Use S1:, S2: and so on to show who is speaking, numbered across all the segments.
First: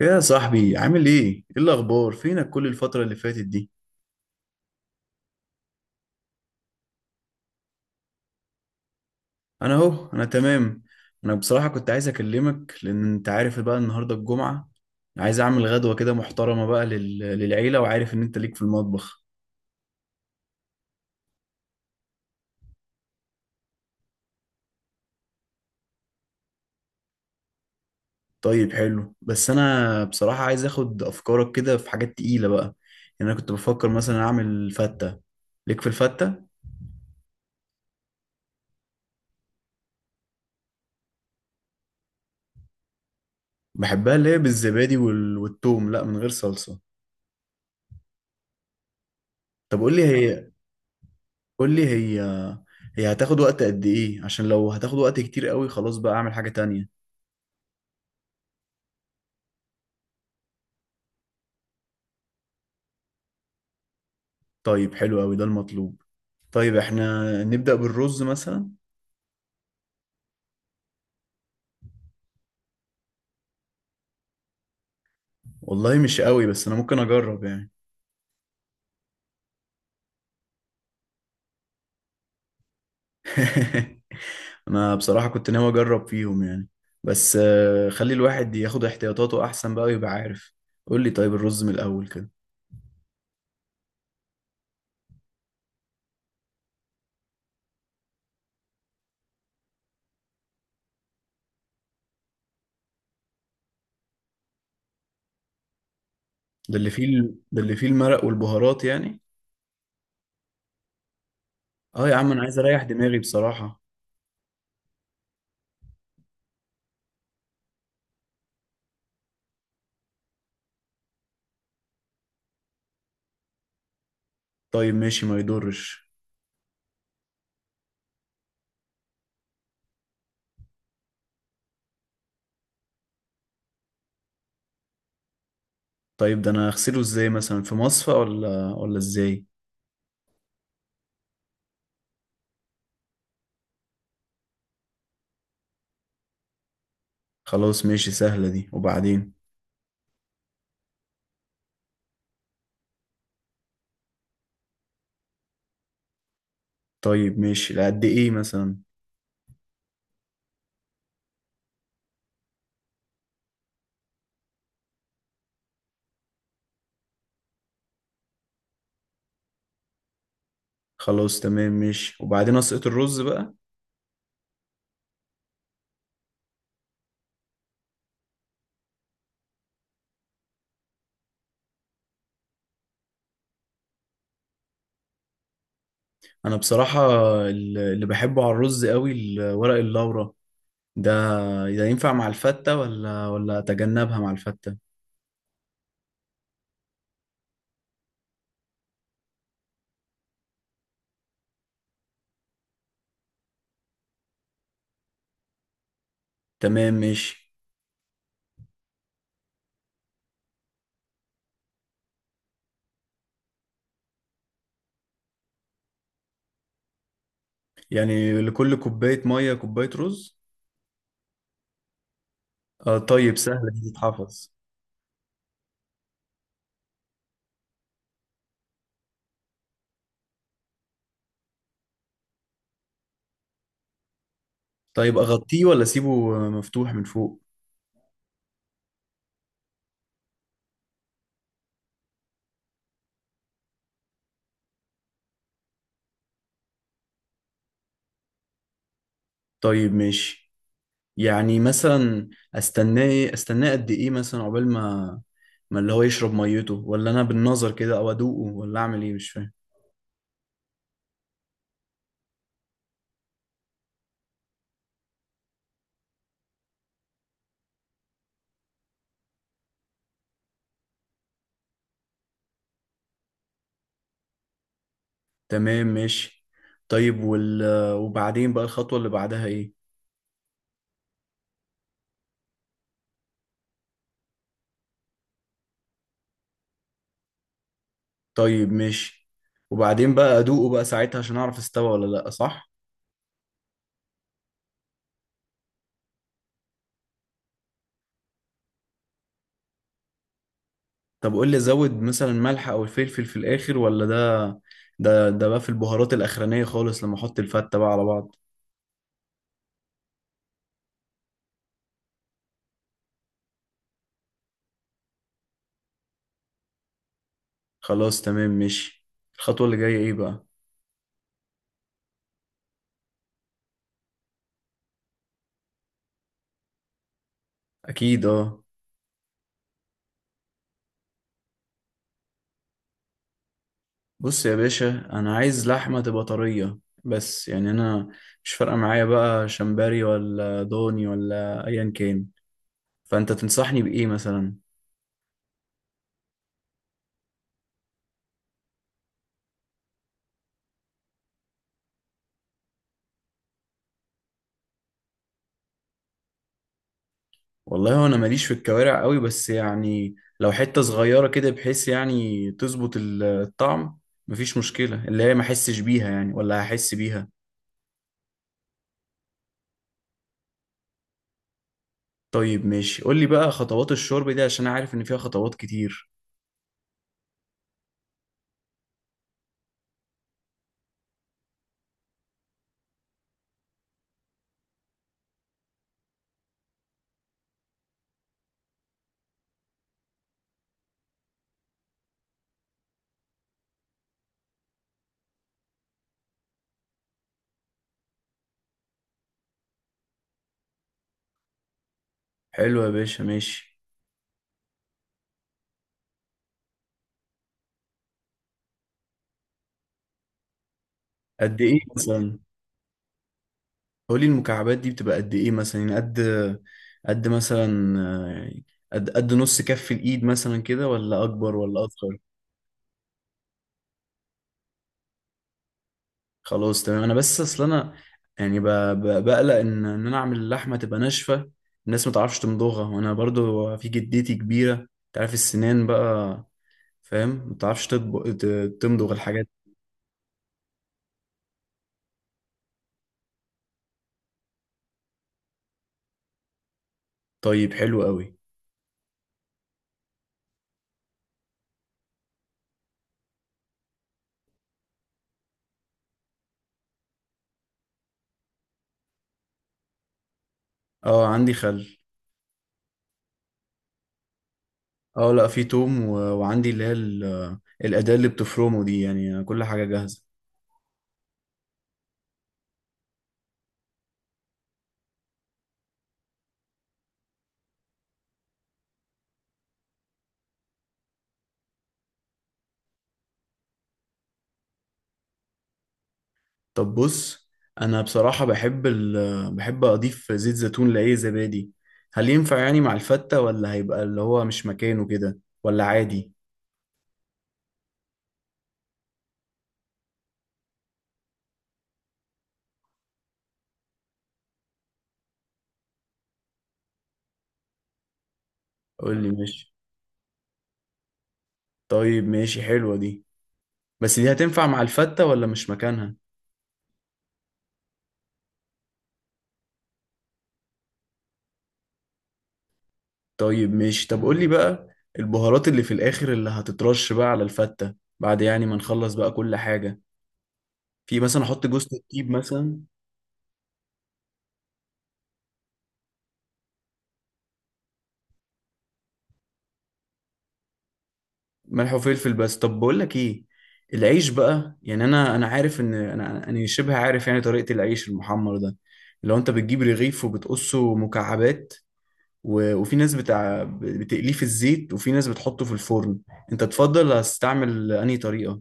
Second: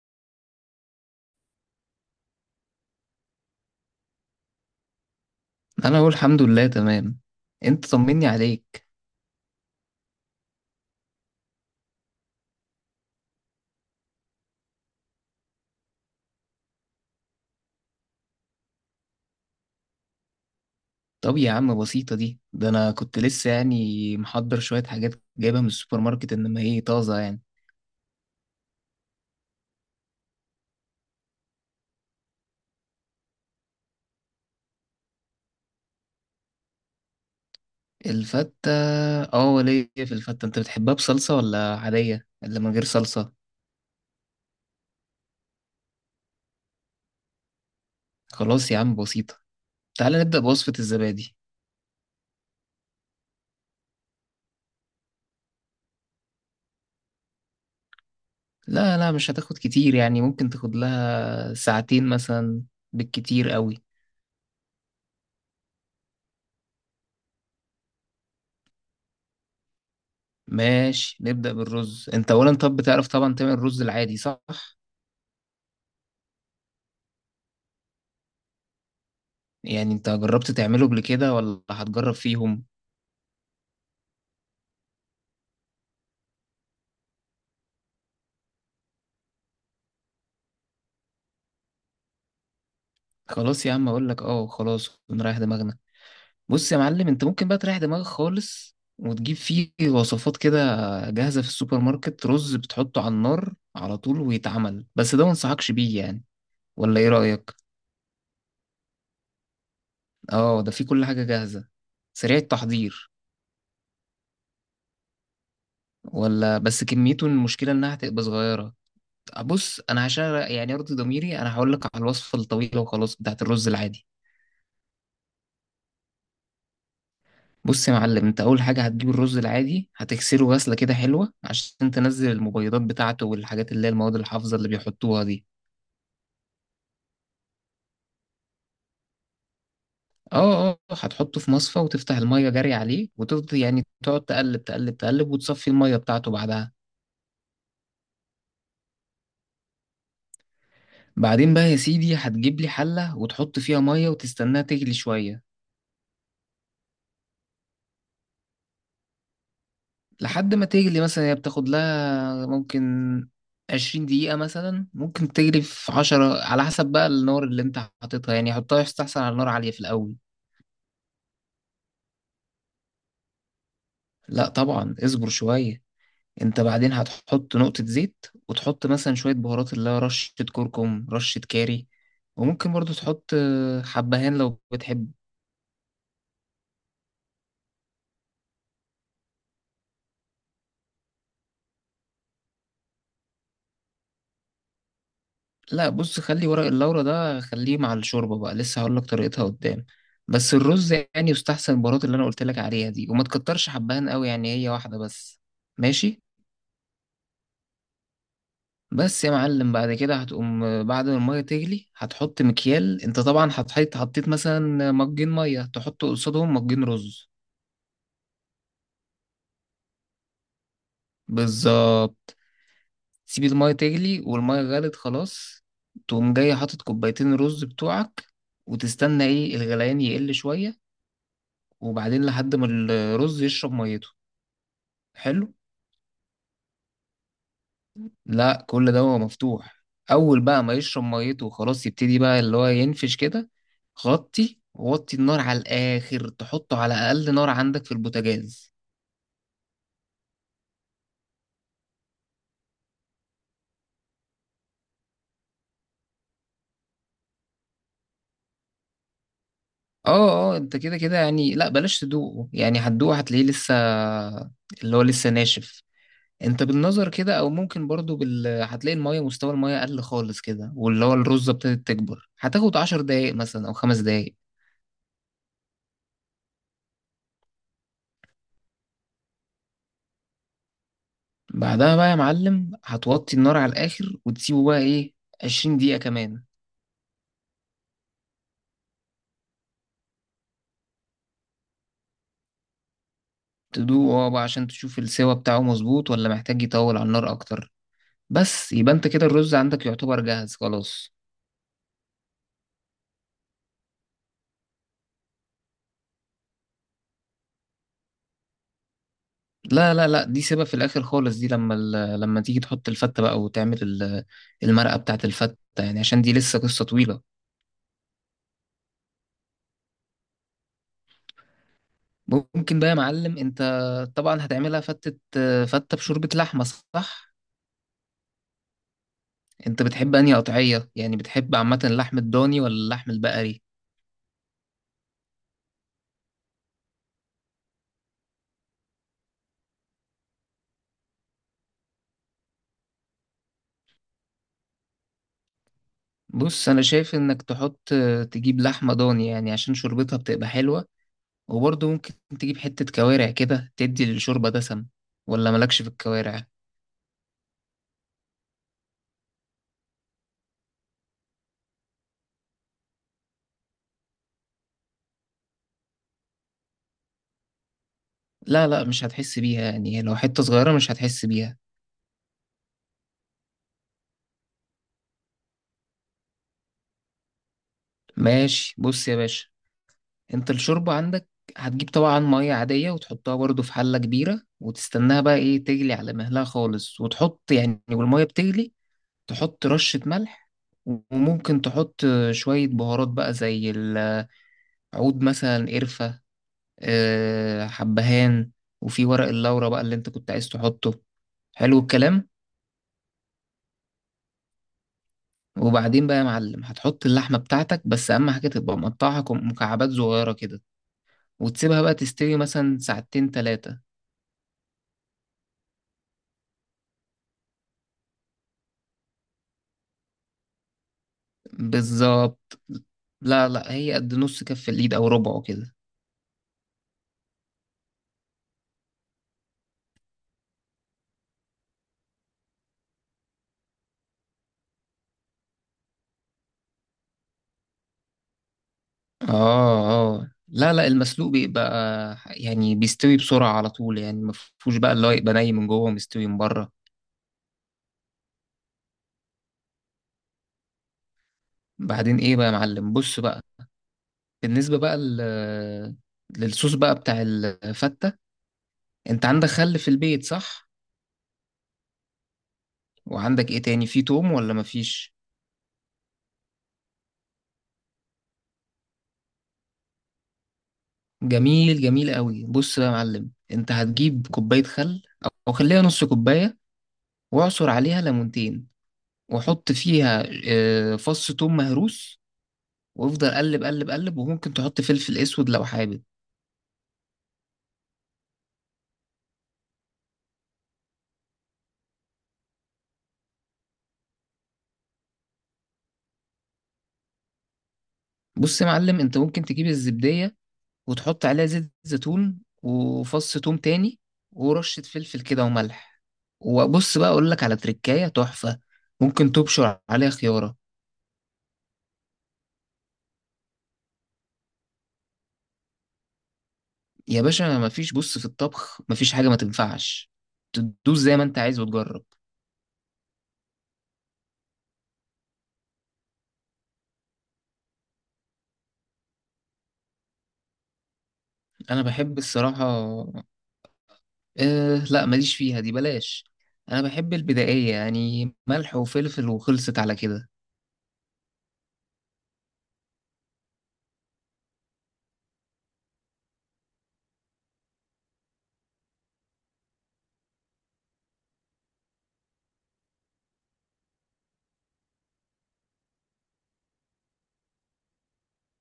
S1: يا صاحبي عامل ايه؟ ايه الاخبار؟ فينك كل الفترة اللي فاتت دي؟
S2: انا اقول الحمد لله تمام. انت طمني عليك.
S1: انا اهو تمام. انا بصراحة كنت عايز اكلمك لان انت عارف بقى النهاردة الجمعة. عايز اعمل غدوة كده محترمة بقى للعيلة، وعارف ان انت ليك في المطبخ.
S2: طب يا عم بسيطة دي، ده انا كنت لسه يعني محضر شوية حاجات جايبها من السوبر ماركت، انما هي طازة يعني.
S1: طيب حلو، بس انا بصراحة عايز اخد افكارك كده في حاجات تقيلة بقى. يعني انا كنت بفكر مثلا اعمل فتة. ليك في الفتة؟
S2: الفتة؟ اه وليه، في الفتة انت بتحبها بصلصة ولا عادية اللي من غير صلصة؟
S1: بحبها اللي هي بالزبادي والثوم، لا من غير صلصة.
S2: خلاص يا عم بسيطة.
S1: طب قول لي
S2: تعالى نبدأ
S1: هي،
S2: بوصفة الزبادي.
S1: قول لي هي، هي هتاخد وقت قد ايه؟ عشان لو هتاخد وقت كتير قوي خلاص بقى اعمل حاجة تانية.
S2: لا لا مش هتاخد كتير، يعني ممكن تاخد لها ساعتين مثلا بالكتير قوي.
S1: طيب حلو قوي، ده المطلوب. طيب احنا نبدأ بالرز مثلا.
S2: ماشي، نبدأ بالرز. انت اولا طب بتعرف طبعا تعمل الرز العادي صح؟
S1: والله مش قوي، بس انا ممكن اجرب يعني.
S2: يعني انت جربت تعمله قبل كده ولا هتجرب فيهم؟
S1: انا بصراحة كنت ناوي اجرب فيهم يعني. بس خلي الواحد ياخد احتياطاته احسن بقى ويبقى عارف. قول لي طيب الرز من الاول كده.
S2: خلاص يا عم اقول لك، اه خلاص ونريح دماغنا. بص يا معلم، انت ممكن بقى تريح دماغك خالص وتجيب فيه وصفات كده جاهزة في السوبر ماركت، رز بتحطه على النار على طول ويتعمل، بس ده ما انصحكش بيه يعني. ولا ايه رأيك؟
S1: ده اللي فيه المرق والبهارات يعني.
S2: اه ده فيه كل حاجة جاهزة،
S1: اه يا عم،
S2: سريع
S1: انا عايز اريح
S2: التحضير،
S1: دماغي بصراحة.
S2: ولا بس كميته المشكلة انها هتبقى صغيرة. بص انا عشان يعني ارضي ضميري انا هقول لك على الوصفة الطويلة وخلاص بتاعت الرز العادي.
S1: طيب ماشي، ما يضرش.
S2: بص يا معلم، انت اول حاجه هتجيب الرز العادي، هتغسله غسله كده حلوه عشان تنزل المبيضات بتاعته والحاجات اللي هي المواد الحافظه اللي بيحطوها دي.
S1: طيب ده انا اغسله ازاي؟ مثلا في مصفى ولا ازاي؟
S2: اه اه، هتحطه في مصفى وتفتح الميه جري عليه وتفضل يعني تقعد تقلب تقلب تقلب وتصفي الميه بتاعته بعدها.
S1: خلاص ماشي، سهلة دي. وبعدين؟
S2: بعدين بقى يا سيدي هتجيب لي حله وتحط فيها ميه وتستناها تغلي شويه.
S1: طيب ماشي، لقد ايه مثلا؟
S2: لحد ما تغلي، مثلا هي بتاخد لها ممكن 20 دقيقة، مثلا ممكن تجري في 10 على حسب بقى النار اللي انت حاططها، يعني حطها يستحسن على نار عالية في الأول.
S1: خلاص تمام ماشي، وبعدين اسقط الرز بقى.
S2: لا طبعا اصبر شوية. انت بعدين هتحط نقطة زيت وتحط مثلا شوية بهارات اللي هي رشة كركم رشة كاري، وممكن برضو تحط حبهان لو بتحب.
S1: انا بصراحة اللي بحبه على الرز قوي ورق اللورا ده. ده ينفع مع الفتة ولا اتجنبها مع الفتة؟
S2: لا بص، خلي ورق اللورا ده خليه مع الشوربة بقى، لسه هقولك طريقتها قدام. بس الرز يعني يستحسن البهارات اللي انا قلتلك عليها دي، وما تكترش حبهان قوي، يعني هي واحدة بس. ماشي.
S1: تمام ماشي.
S2: بس يا معلم بعد كده هتقوم، بعد ما المية تغلي هتحط مكيال، انت طبعا هتحط حطيت مثلا مجين مية تحط قصادهم مجين رز.
S1: يعني لكل كوباية مية كوباية رز؟
S2: بالظبط.
S1: آه طيب،
S2: تسيب
S1: سهلة
S2: المية
S1: دي
S2: تغلي،
S1: تتحفظ.
S2: والمية غلت خلاص تقوم جاي حاطط كوبايتين رز بتوعك، وتستنى ايه الغليان يقل شوية، وبعدين لحد ما الرز يشرب ميته.
S1: طيب
S2: حلو.
S1: اغطيه ولا اسيبه مفتوح من فوق؟
S2: لا كل ده هو مفتوح. اول بقى ما يشرب ميته وخلاص يبتدي بقى اللي هو ينفش كده، غطي ووطي النار على الاخر، تحطه على اقل نار عندك في البوتاجاز.
S1: طيب ماشي. يعني مثلا، استناه إيه؟ استناه قد ايه مثلا؟ عقبال ما، ما اللي هو يشرب ميته، ولا انا بالنظر كده او ادوقه؟ ولا اعمل ايه؟ مش فاهم.
S2: اه اه، انت كده كده يعني، لا بلاش تدوقه يعني، هتدوقه هتلاقيه لسه اللي هو لسه ناشف. انت بالنظر كده، او ممكن برضو هتلاقي المية، مستوى المية قل خالص كده، واللي هو الرزة ابتدت تكبر، هتاخد عشر دقايق مثلا او خمس دقايق.
S1: تمام ماشي. طيب وال وبعدين بقى الخطوة اللي بعدها ايه؟
S2: بعدها بقى يا معلم هتوطي النار على الاخر وتسيبه بقى ايه، عشرين دقيقة كمان.
S1: طيب ماشي. وبعدين بقى ادوقه بقى ساعتها عشان اعرف استوى ولا لا، صح؟
S2: تدوقه اه بقى عشان تشوف السوا بتاعه مظبوط ولا محتاج يطول على النار اكتر، بس يبقى انت كده الرز عندك يعتبر جاهز خلاص.
S1: طب قول لي، ازود مثلا ملح او الفلفل في الاخر؟ ولا ده، ده بقى في البهارات الاخرانية خالص لما احط الفتة بقى على بعض.
S2: لا لا لا، دي سيبها في الاخر خالص، دي لما لما تيجي تحط الفتة بقى وتعمل المرقة بتاعت الفتة يعني، عشان دي لسه قصة طويلة.
S1: خلاص تمام ماشي. الخطوة اللي جاية ايه بقى؟
S2: ممكن بقى يا معلم انت طبعا هتعملها فتة، فتة بشوربة لحمة صح؟
S1: اكيد اه.
S2: انت بتحب انهي قطعية؟ يعني بتحب عامة اللحم الضاني ولا اللحم البقري؟
S1: بص يا باشا، انا عايز لحمه تبقى طريه. بس يعني انا مش فارقه معايا بقى شمبري ولا ضاني ولا ايا كان. فانت تنصحني بايه مثلا؟
S2: بص انا شايف انك تحط، تجيب لحمة ضاني يعني عشان شوربتها بتبقى حلوة، وبرضه ممكن تجيب حتة كوارع كده تدي للشوربة دسم. ولا مالكش في الكوارع؟
S1: والله هو انا ماليش في الكوارع قوي، بس يعني لو حته صغيره كده بحيث يعني تظبط الطعم، مفيش مشكله، اللي هي ما احسش بيها يعني، ولا هحس بيها.
S2: لا لا مش هتحس بيها، يعني لو حتة صغيرة مش هتحس بيها.
S1: طيب ماشي، قول لي بقى خطوات الشرب دي عشان أنا عارف ان فيها خطوات كتير.
S2: ماشي. بص يا باشا، انت الشوربة عندك هتجيب طبعا مية عادية وتحطها برضو في حلة كبيرة وتستناها بقى ايه تغلي على مهلها خالص، وتحط يعني والمية بتغلي تحط رشة ملح، وممكن تحط شوية بهارات بقى زي العود، مثلا قرفة، حبهان، وفي ورق اللورة بقى اللي انت كنت عايز تحطه. حلو الكلام.
S1: حلو يا باشا ماشي.
S2: وبعدين بقى يا معلم هتحط اللحمة بتاعتك، بس أهم حاجة تبقى مقطعها مكعبات صغيرة كده،
S1: قد ايه
S2: وتسيبها بقى تستوي
S1: مثلا؟
S2: مثلا ساعتين تلاتة.
S1: قولي المكعبات دي بتبقى قد ايه مثلا؟ يعني قد، قد مثلا قد، قد نص كف الايد مثلا كده، ولا اكبر ولا اصغر؟
S2: بالظبط. لا لا هي قد نص كف اليد او ربعه كده.
S1: خلاص تمام. انا بس اصل انا يعني بقلق ان انا اعمل اللحمه تبقى ناشفه، الناس ما تعرفش تمضغها، وانا برضو في جدتي كبيره، انت عارف السنان بقى، فاهم؟ ما تعرفش تمضغ الحاجات.
S2: اه اه، لا لا المسلوق بيبقى يعني بيستوي بسرعة على طول، يعني مفهوش بقى اللي هو يبقى ني من جوه ومستوي من بره.
S1: طيب حلو قوي.
S2: بعدين ايه بقى يا معلم، بص بقى، بالنسبة بقى للصوص بقى بتاع الفتة، انت عندك خل في البيت صح؟
S1: اه عندي خل.
S2: وعندك ايه تاني، في توم ولا مفيش؟
S1: اه لا، في توم، وعندي اللي هي الاداه اللي بتفرمه دي، يعني كل حاجه جاهزه.
S2: جميل جميل قوي. بص بقى يا معلم، انت هتجيب كوباية خل، او خليها نص كوباية، واعصر عليها ليمونتين، واحط فيها فص توم مهروس، وافضل قلب قلب قلب، وممكن تحط فلفل اسود لو حابب.
S1: طب بص، انا بصراحة بحب بحب اضيف زيت زيتون لاي زبادي. هل ينفع يعني مع الفتة، ولا هيبقى اللي هو مش مكانه كده، ولا عادي؟
S2: بص يا معلم انت ممكن تجيب الزبدية وتحط عليها زيت زيتون وفص توم تاني ورشة فلفل كده وملح، وبص بقى اقول لك على تركاية تحفة،
S1: قول لي
S2: ممكن
S1: ماشي.
S2: تبشر عليها خيارة.
S1: طيب ماشي، حلوة دي. بس دي هتنفع مع الفتة ولا مش مكانها؟
S2: يا باشا مفيش، بص في الطبخ مفيش حاجة ما تنفعش، تدوس زي ما انت عايز وتجرب.
S1: طيب ماشي. طب قول لي بقى البهارات اللي في الاخر اللي هتترش بقى على الفتة بعد يعني ما نخلص بقى كل حاجة، في مثلا احط
S2: انا
S1: جوز
S2: بحب
S1: الطيب
S2: الصراحة،
S1: مثلا؟
S2: أه لا ماليش فيها دي بلاش. انا بحب البدائيه، يعني ملح وفلفل وخلصت على كده.
S1: ملح وفلفل بس؟ طب بقول لك ايه، العيش بقى، يعني انا عارف ان انا شبه عارف يعني طريقة العيش المحمر ده، لو انت بتجيب رغيف وبتقصه مكعبات، وفي ناس بتاع بتقليه في الزيت، وفي ناس بتحطه في الفرن. انت تفضل هتستعمل انهي طريقة؟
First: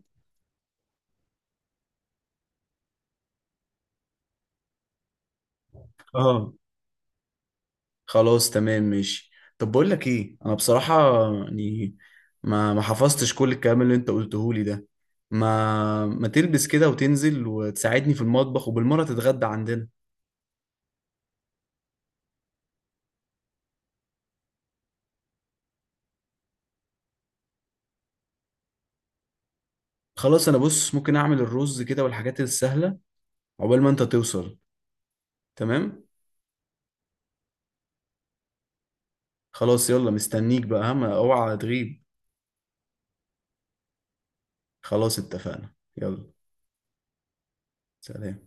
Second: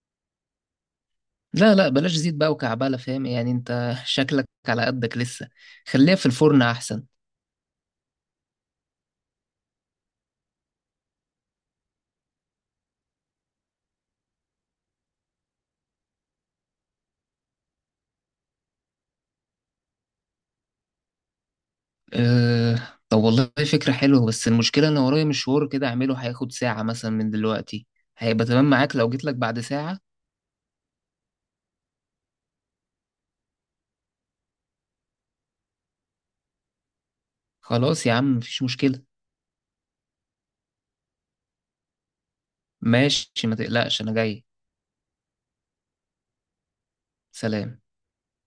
S2: لا لا بلاش زيت بقى وكعبله، فاهم يعني انت شكلك على قدك لسه. خليها في
S1: اه
S2: الفرن احسن.
S1: خلاص تمام ماشي. طب بقول لك ايه، انا بصراحة يعني ما حفظتش كل الكلام اللي انت قلته لي ده، ما تلبس كده وتنزل وتساعدني في المطبخ، وبالمرة تتغدى عندنا؟
S2: أه طب والله فكره حلوه، بس المشكله ان ورايا مشوار كده اعمله هياخد ساعه مثلا من دلوقتي، هيبقى تمام معاك لو جيت لك بعد ساعه؟
S1: خلاص انا، بص، ممكن اعمل الرز كده والحاجات السهله عقبال ما انت توصل. تمام.
S2: خلاص يا عم مفيش مشكله.
S1: خلاص يلا، مستنيك بقى، ها، ما اوعى تغيب.
S2: ماشي ما تقلقش انا جاي.
S1: خلاص اتفقنا، يلا.
S2: سلام.
S1: سلام.